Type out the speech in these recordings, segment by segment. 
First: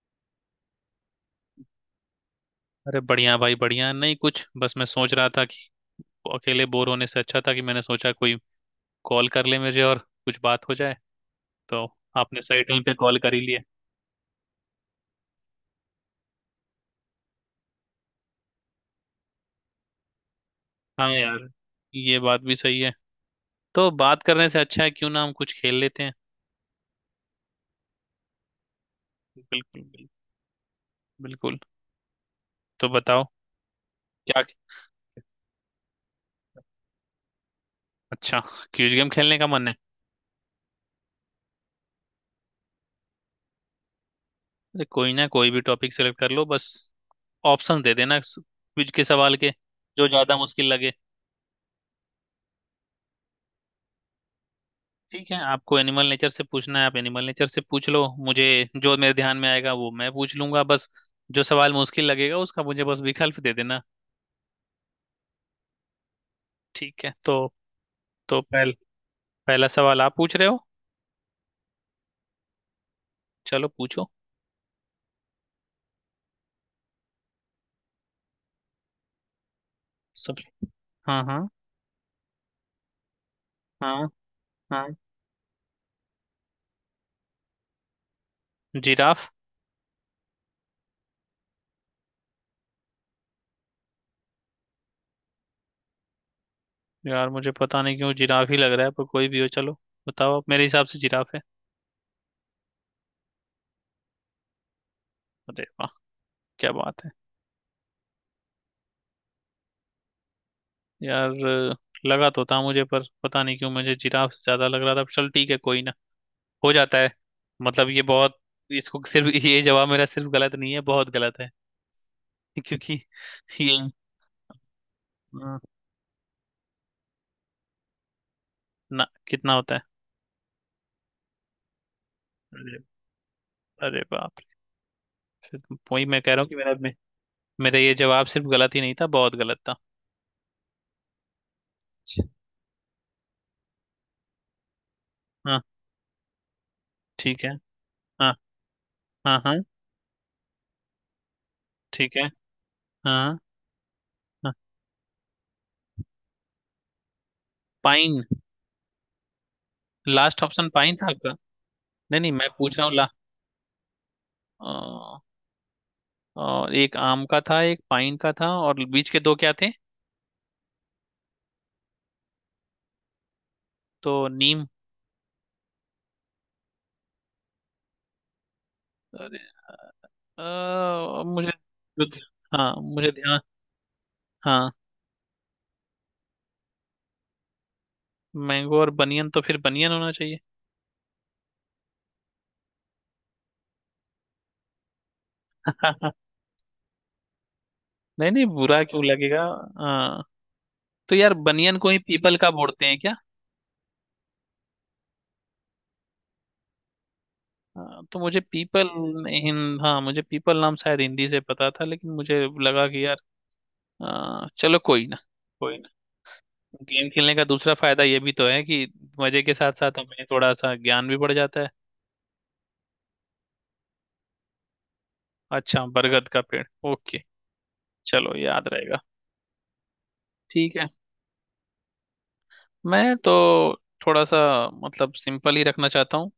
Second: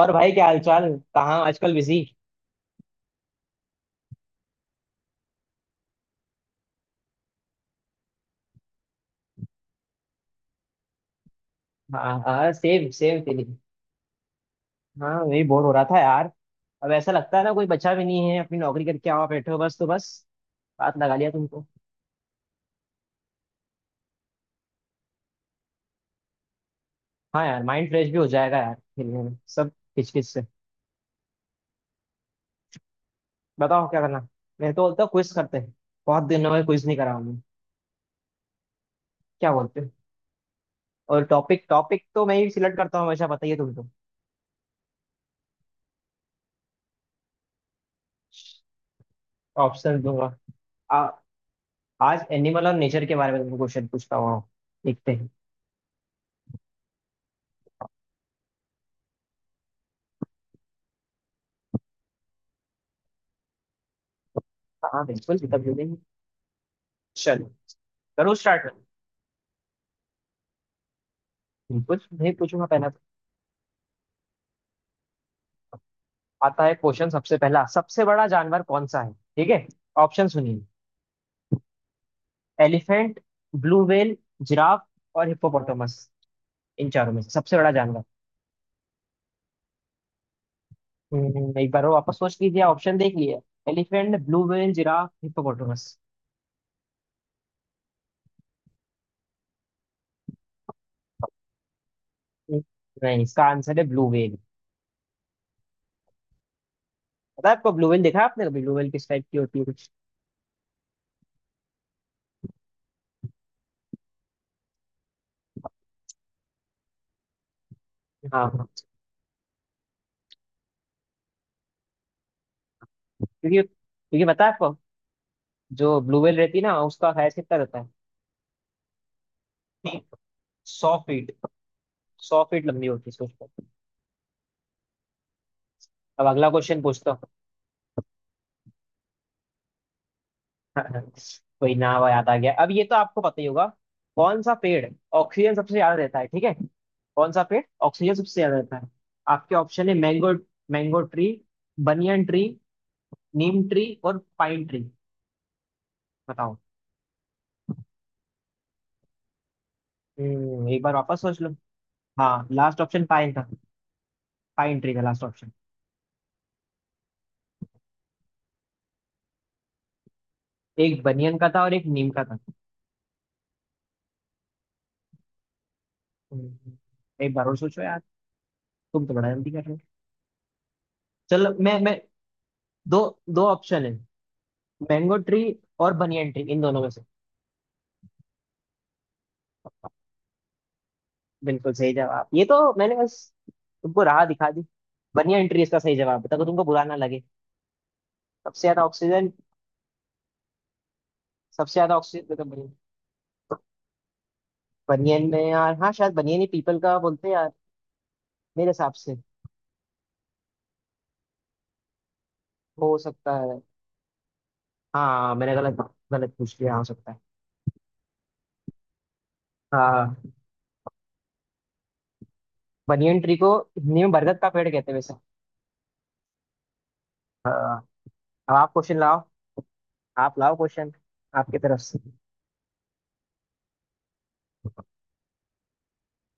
और भाई, क्या हालचाल? कहाँ आजकल बिजी? अरे बढ़िया भाई बढ़िया। नहीं कुछ बस मैं सोच रहा था कि अकेले बोर होने से अच्छा था कि मैंने सोचा कोई कॉल कर ले मुझे और कुछ बात हो जाए तो। हाँ आपने हाँ, सही टाइम सेम पे कॉल सेम कर ही फीलिंग। लिया। हाँ, वही बोर हो रहा था यार। अब ऐसा लगता है ना, कोई बच्चा भी नहीं है, अपनी नौकरी करके आओ बैठे हो, बस, तो बस बात हाँ लगा लिया यार। तुमको। ये बात भी सही है। तो बात करने से अच्छा है क्यों ना हम कुछ खेल लेते हैं। हाँ यार, माइंड फ्रेश भी हो जाएगा यार, खेलने में बिल्कुल सब बिल्कुल। किचकिच से। बिल्कुल। तो बताओ। बताओ क्या करना। क्या? मैं तो बोलता हूँ क्विज करते हैं। बहुत दिन हो गए, क्विज नहीं करा हमने। अच्छा। क्विज गेम खेलने का क्या मन है। बोलते हो? और टॉपिक टॉपिक तो मैं ही सिलेक्ट करता हूँ हमेशा, बताइए तुमको। अरे कोई ना। कोई भी टॉपिक सेलेक्ट कर लो बस। ऑप्शन दे देना क्विज के सवाल के। ऑप्शन जो दूंगा। ज्यादा मुश्किल लगे। आ, आज एनिमल और नेचर के बारे में तुमको क्वेश्चन पूछता हूँ। देखते हैं। ठीक है आपको एनिमल नेचर से पूछना है, आप एनिमल नेचर से पूछ लो मुझे। जो मेरे ध्यान में आएगा वो मैं पूछ लूंगा बस। जो सवाल मुश्किल लगेगा उसका मुझे बस विकल्प दे देना। हाँ बिल्कुल, तब बिल्कुल। ठीक है तो चलो करो तो स्टार्ट। पहल, पहला सवाल आप पूछ रहे हो। कुछ नहीं, पूछूंगा पहला तो। चलो पूछो। आता है क्वेश्चन सबसे पहला। सबसे बड़ा जानवर कौन सा है, ठीक है? ऑप्शन सब। सुनिए। हाँ हाँ। एलिफेंट, ब्लू हाँ व्हेल, जिराफ हाँ। और हिप्पोपोटामस। इन चारों में से सबसे बड़ा जानवर? जिराफ। एक बार और वापस सोच लीजिए, ऑप्शन देख लिए। Elephant, blue whale, giraffe, hippopotamus. यार मुझे पता नहीं क्यों जिराफ ही लग रहा है पर कोई भी हो चलो। बताओ आप, मेरे हिसाब से जिराफ है। नहीं, इसका आंसर है ब्लू व्हेल। अरे वाह। क्या बात है। पता है आपको? ब्लू व्हेल देखा है आपने कभी? ब्लू व्हेल किस टाइप की होती है, कुछ? यार लगा तो था मुझे पर पता नहीं क्यों मुझे जिराफ से ज्यादा लग रहा था। चल ठीक है। कोई ना। हो जाता है। मतलब ये बहुत। हाँ हाँ। इसको सिर्फ, ये जवाब मेरा सिर्फ गलत नहीं है बहुत गलत है। क्योंकि क्योंकि ये क्योंकि पता है आपको, अ, जो ब्लू व्हेल रहती है ना, उसका हाइट कितना रहता है? ना कितना होता है। 100 फीट। 100 फीट अरे। लंबी होती है, सोचो। अरे बाप रे। फिर वही मैं अब कह रहा हूँ अगला कि क्वेश्चन पूछता हूँ। मेरा ये जवाब सिर्फ गलत ही नहीं था बहुत गलत था। कोई ना, वो याद आ गया। अब ये तो आपको पता ही होगा। कौन सा पेड़ ऑक्सीजन हाँ। सबसे ज्यादा देता है, ठीक है? कौन सा ठीक है। पेड़ ऑक्सीजन हाँ सबसे ज्यादा देता है? हाँ। आपके हाँ। ऑप्शन है मैंगो मैंगो ट्री, ठीक है। बनियन ट्री, हाँ हाँ। नीम ट्री और हाँ। Pine tree. बताओ। पाइन। लास्ट ऑप्शन एक बार पाइन था वापस आपका। सोच लो। नहीं नहीं हाँ, मैं पूछ लास्ट रहा हूँ ऑप्शन ला। पाइन था। अ, पाइन ट्री था लास्ट ऑप्शन। एक आम का था एक पाइन का था और बीच के दो क्या थे। एक बनियन का था और एक नीम का था। तो नीम। हम्म, एक बार और सोचो यार। तुम तो बड़ा अरे जल्दी कर रहे हो। यार, चलो, मुझे। मैं हाँ दो मुझे ध्यान। दो ऑप्शन है। हाँ। मैंगो ट्री और बनियन ट्री, इन दोनों में से। मैंगो और बनियन, तो फिर बनियन होना चाहिए। बिल्कुल सही जवाब, ये तो मैंने बस तुमको राह दिखा दी। बनियन ट्री इसका सही जवाब है, ताकि तुमको बुरा ना लगे। नहीं नहीं सबसे बुरा ज्यादा क्यों ऑक्सीजन। लगेगा। हाँ। तो यार सबसे बनियन को ज्यादा ही ऑक्सीजन पीपल तो का बनियन। बोलते हैं क्या? बनियन में यार, हाँ शायद बनियन ही पीपल का बोलते हैं यार। हाँ, तो मुझे मेरे पीपल, हिसाब से। हिंद, हाँ मुझे पीपल नाम शायद हिंदी से पता था लेकिन मुझे लगा हो कि यार। सकता है। हाँ, चलो कोई ना। हाँ मैंने गलत कोई ना। गलत पूछ लिया, हो गेम सकता है। खेलने का दूसरा फायदा ये भी तो है कि मजे के साथ साथ हमें हाँ। थोड़ा सा ज्ञान भी बढ़ जाता है। बनियन ट्री को हिंदी में बरगद का पेड़ कहते हैं वैसे। अच्छा बरगद का पेड़, ओके। हाँ। चलो अब याद आप क्वेश्चन रहेगा। लाओ। आप लाओ ठीक है। क्वेश्चन। आपकी तरफ से। मैं तो थोड़ा सा, मतलब सिंपल ही रखना चाहता हूँ।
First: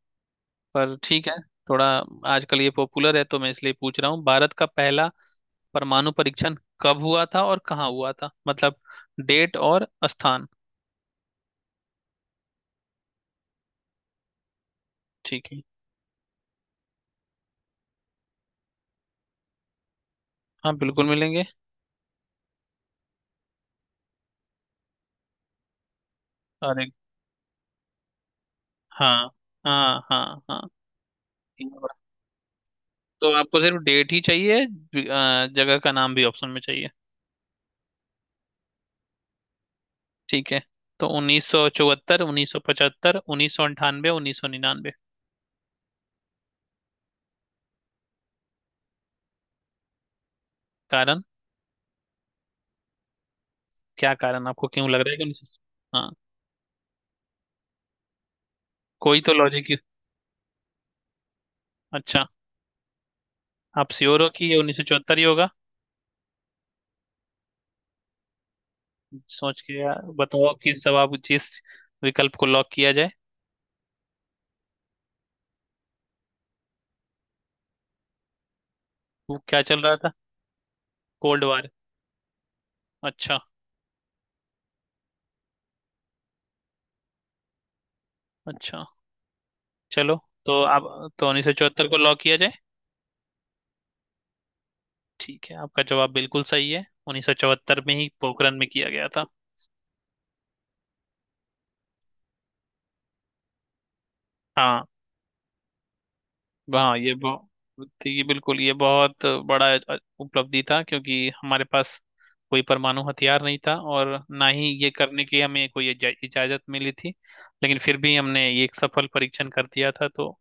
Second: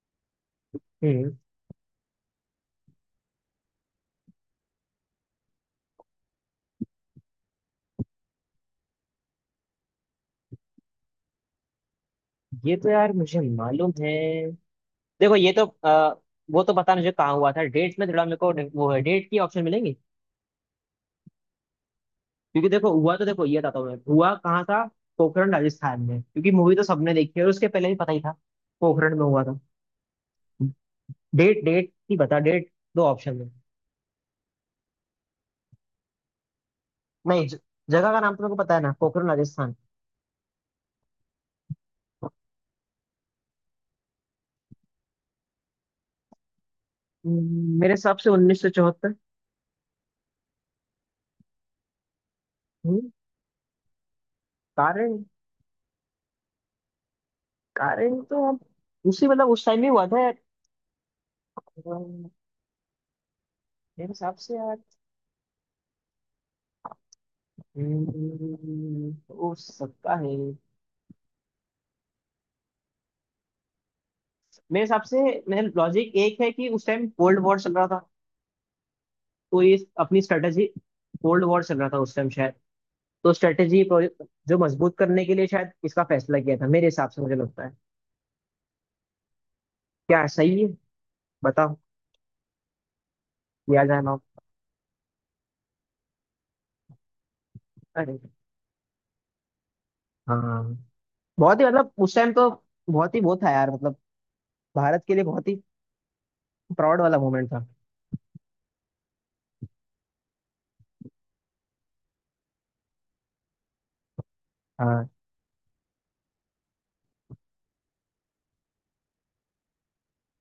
पर ठीक है। हम्म। थोड़ा, आजकल ये पॉपुलर है तो मैं इसलिए पूछ रहा हूँ। भारत का पहला परमाणु परीक्षण कब हुआ था और कहाँ हुआ था, मतलब डेट और स्थान। ये तो यार मुझे मालूम है। देखो ठीक ये है। तो वो तो पता नहीं मुझे कहाँ हुआ था, डेट्स में थोड़ा मेरे को। वो है, डेट की ऑप्शन मिलेंगी? हाँ बिल्कुल मिलेंगे। क्योंकि देखो हुआ तो, देखो ये बताता हूँ मैं, हुआ कहाँ था। पोखरण राजस्थान में, क्योंकि मूवी तो अरे। सबने देखी है और उसके पहले भी पता ही था। पोखरण में हाँ हुआ था। हाँ हाँ। हाँ। डेट, तीन डेट बार। ही बता, डेट। दो तो ऑप्शन में। आपको सिर्फ डेट ही चाहिए जगह का नाम भी ऑप्शन में चाहिए? नहीं, जगह का नाम तो मेरे को पता है ना, पोखरण राजस्थान। ठीक है तो 1974, 1975, 1998, 1999। मेरे हिसाब से 1974। कारण? क्या कारण, आपको क्यों लग रहा है कि कारण। 1900? कारण तो अब, कोई उसी तो मतलब लॉजिक। उस टाइम ही हुआ था यार। अच्छा। अम, आप मेरे श्योर हो हिसाब कि से ये उन्नीस यार। सौ चौहत्तर ही होगा? हम्म, हो सोच के यार, सकता है। बताओ किस जवाब, जिस विकल्प को लॉक किया जाए। मेरे हिसाब से। मेरा लॉजिक एक है कि उस टाइम कोल्ड वॉर चल रहा था। वो क्या तो ये चल रहा था? अपनी strategy, cold cold war war? चल रहा था उस टाइम शायद। तो अच्छा। स्ट्रेटेजी, जो मजबूत करने के लिए शायद इसका फैसला किया था, मेरे हिसाब से मुझे लगता है। अच्छा। चलो। क्या, तो सही है? आप, तो उन्नीस सौ बताओ, चौहत्तर को लॉक किया जाए? या जाना। ठीक है, आपका जवाब बिल्कुल सही है, 1974 में ही अरे, पोखरण में किया गया था। हाँ। बहुत ही मतलब, उस टाइम तो बहुत ही वो था यार, मतलब हाँ। भारत के लिए बहुत ही हाँ प्राउड ये वाला बहुत, मोमेंट था। ये बिल्कुल, ये बहुत बड़ा उपलब्धि था क्योंकि हमारे पास कोई परमाणु हथियार नहीं था और ना ही ये हाँ। करने की हमें कोई इजाजत मिली थी। लेकिन फिर भी हमने ये एक सफल परीक्षण कर दिया था। तो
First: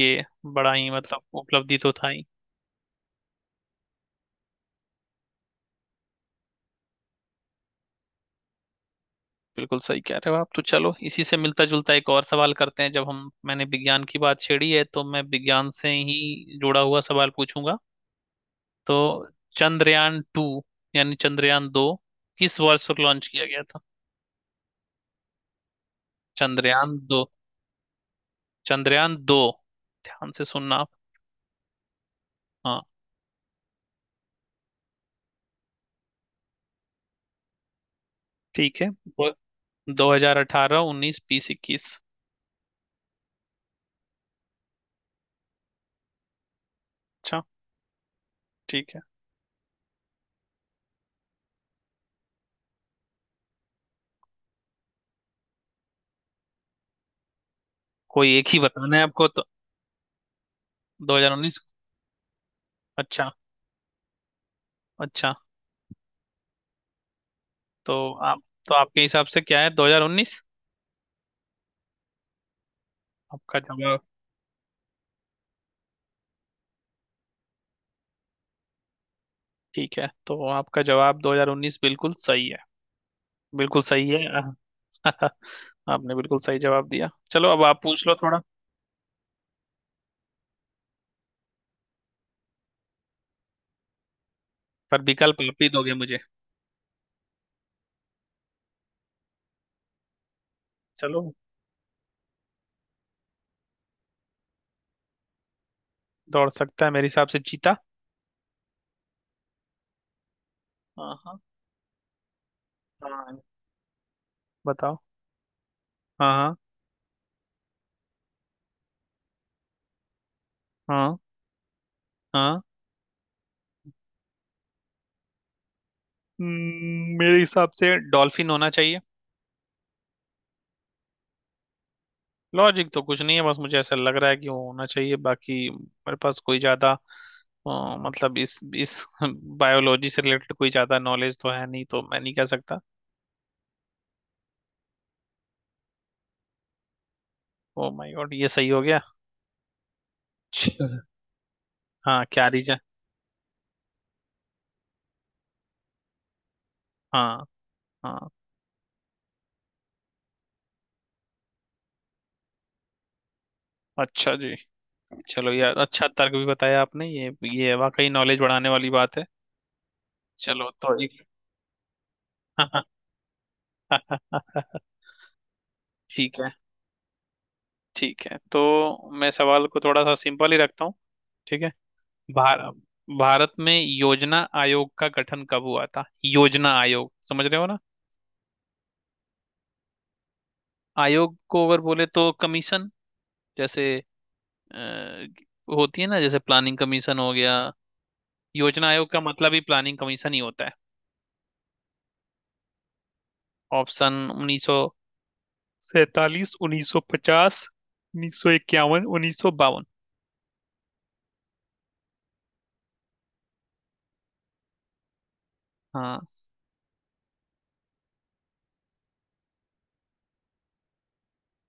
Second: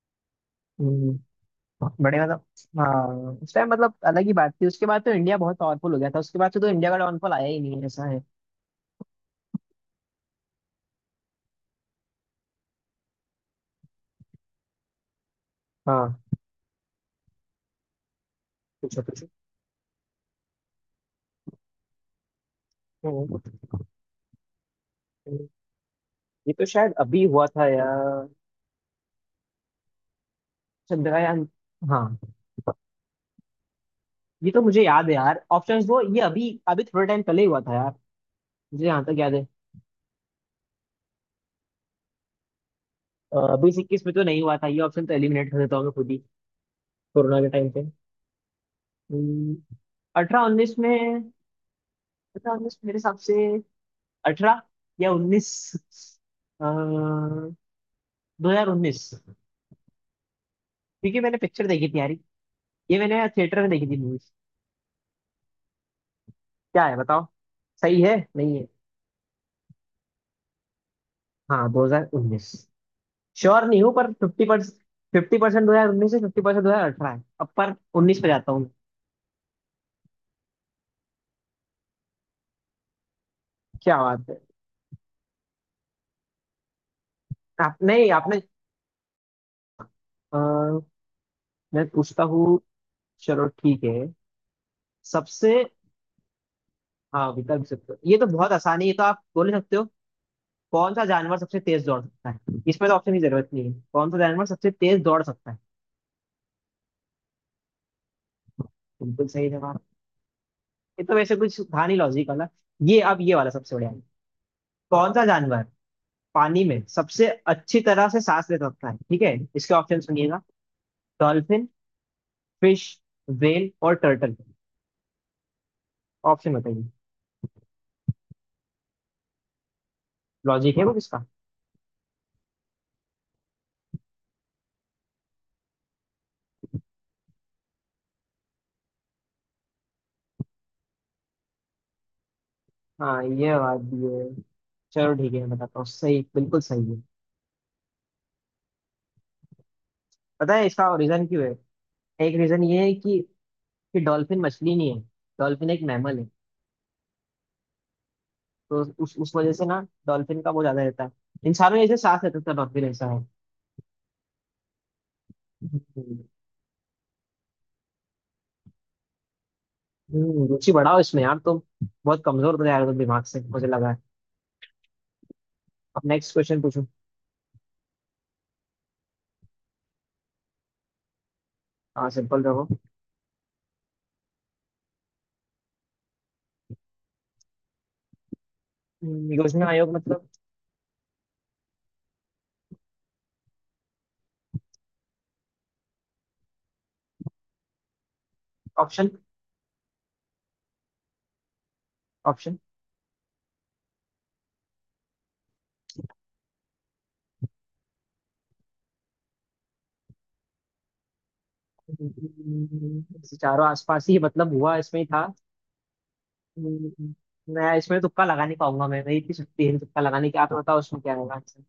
ये बड़ा ही हम्म, मतलब उपलब्धि तो था बड़े ही। मतलब, हाँ उस टाइम मतलब अलग ही बात थी। उसके बाद तो इंडिया बहुत पावरफुल हो गया था, उसके बाद से तो इंडिया का डाउनफॉल आया ही नहीं है, ऐसा है। बिल्कुल सही कह रहे हो आप। तो चलो इसी से मिलता जुलता एक और सवाल करते हैं। जब हम, मैंने विज्ञान की बात छेड़ी है तो मैं विज्ञान से हाँ, ही जुड़ा हुआ सवाल पूछूंगा। तो पूछो। चंद्रयान टू यानी चंद्रयान दो किस वर्ष लॉन्च हम्म, किया गया था? हम्म। ये तो शायद चंद्रयान दो। अभी हुआ था यार। चंद्रयान दो, ध्यान से सुनना आप। चंद्रयान। हाँ। हाँ। ये तो मुझे याद है यार, ऑप्शंस दो, ये अभी अभी थोड़े टाइम पहले ही हुआ था यार। ठीक मुझे है। यहाँ तक याद है। 2018, उन्नीस, बीस, इक्कीस। 2021 में तो नहीं हुआ था, ये ऑप्शन तो एलिमिनेट कर देता हूँ मैं खुद ही। कोरोना अच्छा। के टाइम पे। ठीक है। हम्म, 18-19 में। 18-19 मेरे हिसाब से। अठारह या उन्नीस। कोई एक दो ही हजार बताना उन्नीस है आपको तो। दो क्योंकि हजार मैंने उन्नीस? पिक्चर देखी थी यार। ये मैंने अच्छा। थिएटर में देखी थी मूवी। अच्छा। क्या है, बताओ। तो सही है आप, नहीं है? तो आपके हिसाब से क्या है, 2019 हाँ 2019। आपका श्योर नहीं हूँ जवाब? पर 50%। 50% 2019 से, 50% 2018 है, अब पर उन्नीस पे जाता हूँ मैं। ठीक है तो आपका जवाब 2019 बिल्कुल सही है। बिल्कुल क्या सही है। बात है। आपने बिल्कुल सही जवाब दिया। चलो अब आप आप पूछ नहीं, लो आपने। थोड़ा। अ, मैं पूछता हूँ। चलो ठीक है। पर विकल्प सबसे, आप ही दोगे मुझे। हाँ विकल्प सकते हो, ये तो बहुत आसानी है, ये तो आप बोल ही सकते हो। कौन सा चलो। जानवर सबसे तेज दौड़ सकता है? इसमें तो ऑप्शन की जरूरत नहीं है, कौन सा जानवर सबसे तेज दौड़ सकता है? दौड़ सकता है, मेरे हिसाब से चीता। बिल्कुल सही जवाब। ये तो हाँ वैसे हाँ। कुछ था नहीं लॉजिक वाला। ये अब ये हाँ। वाला सबसे बढ़िया है। बताओ। कौन सा जानवर हाँ पानी में सबसे अच्छी तरह से सांस ले सकता है, ठीक है? इसके ऑप्शन सुनिएगा। हाँ। डॉल्फिन, हाँ। फिश, वेल और टर्टल। ऑप्शन बताइए। मेरे हिसाब से डॉल्फिन होना चाहिए। लॉजिक है वो किसका? लॉजिक तो कुछ नहीं है, बस मुझे ऐसा लग रहा है कि वो होना चाहिए। बाकी मेरे पास कोई ज्यादा, मतलब इस बायोलॉजी से रिलेटेड कोई ज्यादा नॉलेज तो है नहीं तो मैं नहीं कह सकता। हाँ, ये बात भी है। चलो ठीक है, मैं बताता हूँ सही, बिल्कुल सही है। ओ माय गॉड, ये सही हो गया। पता है इसका चलो। रीजन क्यों है? हाँ एक क्या रीजन रीजन? ये है कि डॉल्फिन मछली नहीं है। डॉल्फिन एक मैमल है। हाँ। हाँ। तो उस वजह से ना, डॉल्फिन का वो ज्यादा रहता है। इंसानों जैसे सांस रहता था डॉल्फिन, ऐसा है। अच्छा जी। चलो यार अच्छा तर्क भी बताया आपने। ये वाकई नॉलेज बढ़ाने वाली बात है। चलो रुचि तो बढ़ाओ एक, इसमें यार तुम। बहुत कमजोर तो यार हो तुम दिमाग से, मुझे लगा है। अब नेक्स्ट ठीक है। क्वेश्चन पूछो। ठीक है तो मैं सवाल को थोड़ा सा सिंपल ही रखता हूँ। ठीक है। हाँ, सिंपल भार, रहो। भारत में योजना आयोग का गठन कब हुआ था? योजना आयोग, समझ रहे हो ना? योजना आयोग मतलब? आयोग को अगर बोले तो कमीशन। जैसे, अ, होती है ना जैसे प्लानिंग कमीशन हो गया। योजना आयोग ऑप्शन, का मतलब ही प्लानिंग कमीशन ही होता है। ऑप्शन? ऑप्शन, 1947, 1950, 1951, 1952। चारों आसपास ही, मतलब हुआ इसमें ही था। हाँ, हम्म, मैं इसमें तुक्का लगा नहीं पाऊंगा, मैं, मेरी इतनी शक्ति है तुक्का लगाने की। आप बताओ उसमें क्या होगा आंसर।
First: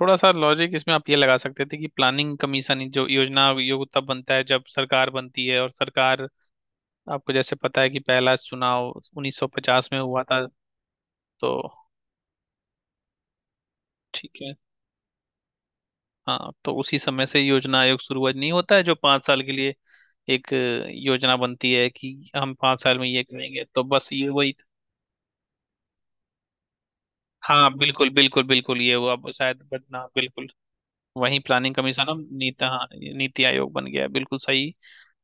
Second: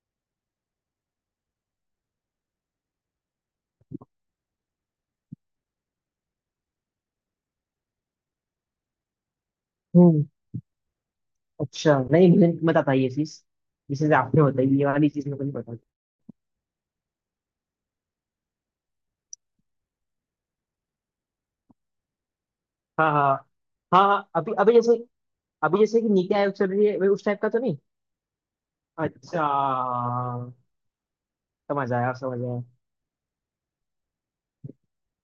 थोड़ा सा लॉजिक इसमें आप ये लगा सकते थे कि प्लानिंग कमीशन, जो योजना आयोग, तब बनता है जब सरकार बनती है, और सरकार, आपको जैसे पता है कि पहला चुनाव 1950 में हुआ हम्म। था। तो अच्छा नहीं, मुझे मत आता ये चीज, जिसे ठीक आपने है। बताई ये वाली चीज मुझे नहीं पता। हाँ तो उसी समय से योजना आयोग शुरू हुआ। नहीं होता है जो 5 साल के लिए एक योजना बनती है कि हम 5 साल में हाँ ये हाँ करेंगे, तो हाँ बस ये हाँ, वही अभी था। अभी जैसे, अभी जैसे कि नीति आयोग चल रही है, वही उस टाइप का तो हाँ नहीं? बिल्कुल बिल्कुल। बिल्कुल ये वो अब अच्छा। शायद बदना, बिल्कुल वही प्लानिंग समझ कमीशन आया, अब समझ आया। नीति, हाँ नीति आयोग बन गया है, बिल्कुल सही।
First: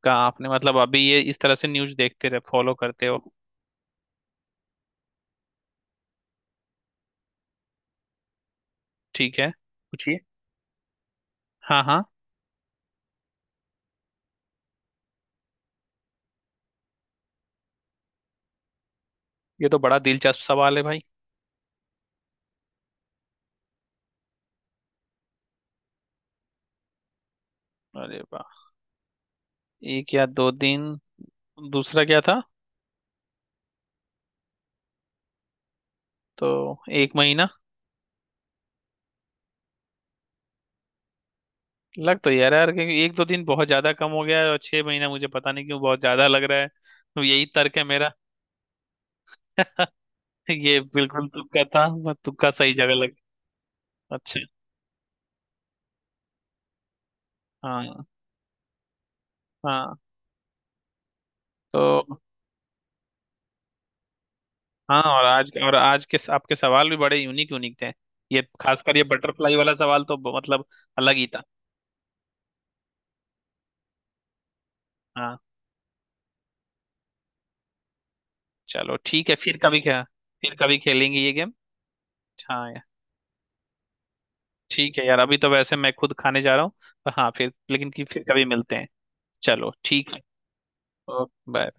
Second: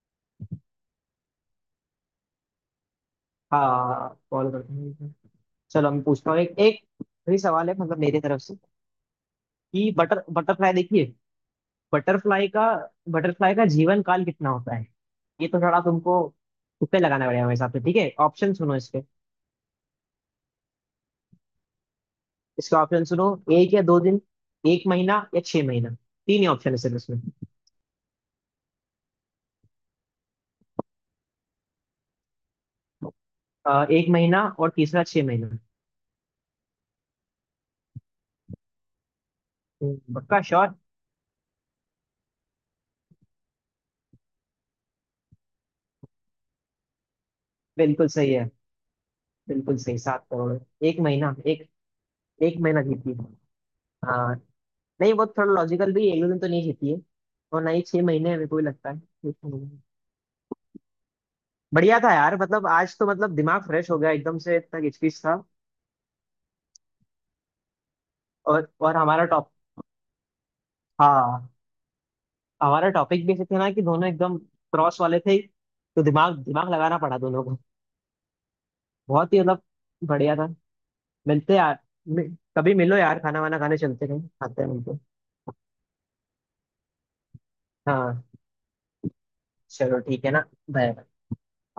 का आपने मतलब, अभी ये इस तरह से न्यूज़ देखते रहे, फॉलो करते हो। हाँ, फॉलो करते हैं। चलो मैं पूछता हूँ एक एक। फिर सवाल है मतलब मेरी तरफ से, ठीक है कि पूछिए। बटरफ्लाई देखिए। हाँ हाँ। बटरफ्लाई का, बटरफ्लाई का जीवन काल कितना होता है? ये तो थोड़ा तुमको तुक्के लगाना पड़ेगा मेरे हिसाब से, ठीक है? ऑप्शन सुनो इसके। ये तो बड़ा दिलचस्प सवाल है भाई। इसके ऑप्शन सुनो। एक या दो दिन, एक महीना या छह महीना। तीन ही ऑप्शन है सिर्फ इसमें। अरे वाह। एक या दो दिन। दूसरा क्या था? एक महीना और तीसरा छह महीना। तो एक महीना। पक्का श्योर? लग तो यार यार क्योंकि एक दो दिन बहुत ज्यादा कम हो गया है और छह महीना मुझे पता नहीं क्यों बहुत ज्यादा लग रहा है, तो यही तर्क है बिल्कुल मेरा। सही है। बिल्कुल सही, 7 करोड़ है। ये एक बिल्कुल महीना, तुक्का एक था। मैं तुक्का एक सही महीना जगह जीती लग। है। हाँ। अच्छा। नहीं, वो थोड़ा लॉजिकल भी है, एक दो दिन तो नहीं जीती है, और ना ही छह हाँ। महीने, मेरे को भी लगता है। हाँ। तो बढ़िया था यार, मतलब आज तो मतलब दिमाग फ्रेश हो गया एकदम से, इतना हाँ, किचकिच और था। आज, और आज के आपके सवाल भी बड़े यूनिक यूनिक थे। ये और खासकर और ये हमारा टॉप, बटरफ्लाई वाला सवाल तो मतलब अलग ही था। हाँ हमारा टॉपिक भी ऐसे थे ना कि दोनों एकदम क्रॉस वाले हाँ थे। तो दिमाग दिमाग लगाना पड़ा दोनों को। चलो ठीक बहुत है ही फिर मतलब कभी क्या, बढ़िया था। फिर कभी खेलेंगे ये गेम। मिलते यार। मि- हाँ कभी यार। मिलो यार, खाना वाना खाने चलते, कहीं खाते हैं, ठीक मिलते। है यार, अभी तो वैसे मैं खुद खाने जा रहा हूँ। पर हाँ फिर, लेकिन कि हाँ। फिर कभी मिलते हैं। चलो चलो ठीक है। ठीक है ना। बाय। Okay bye.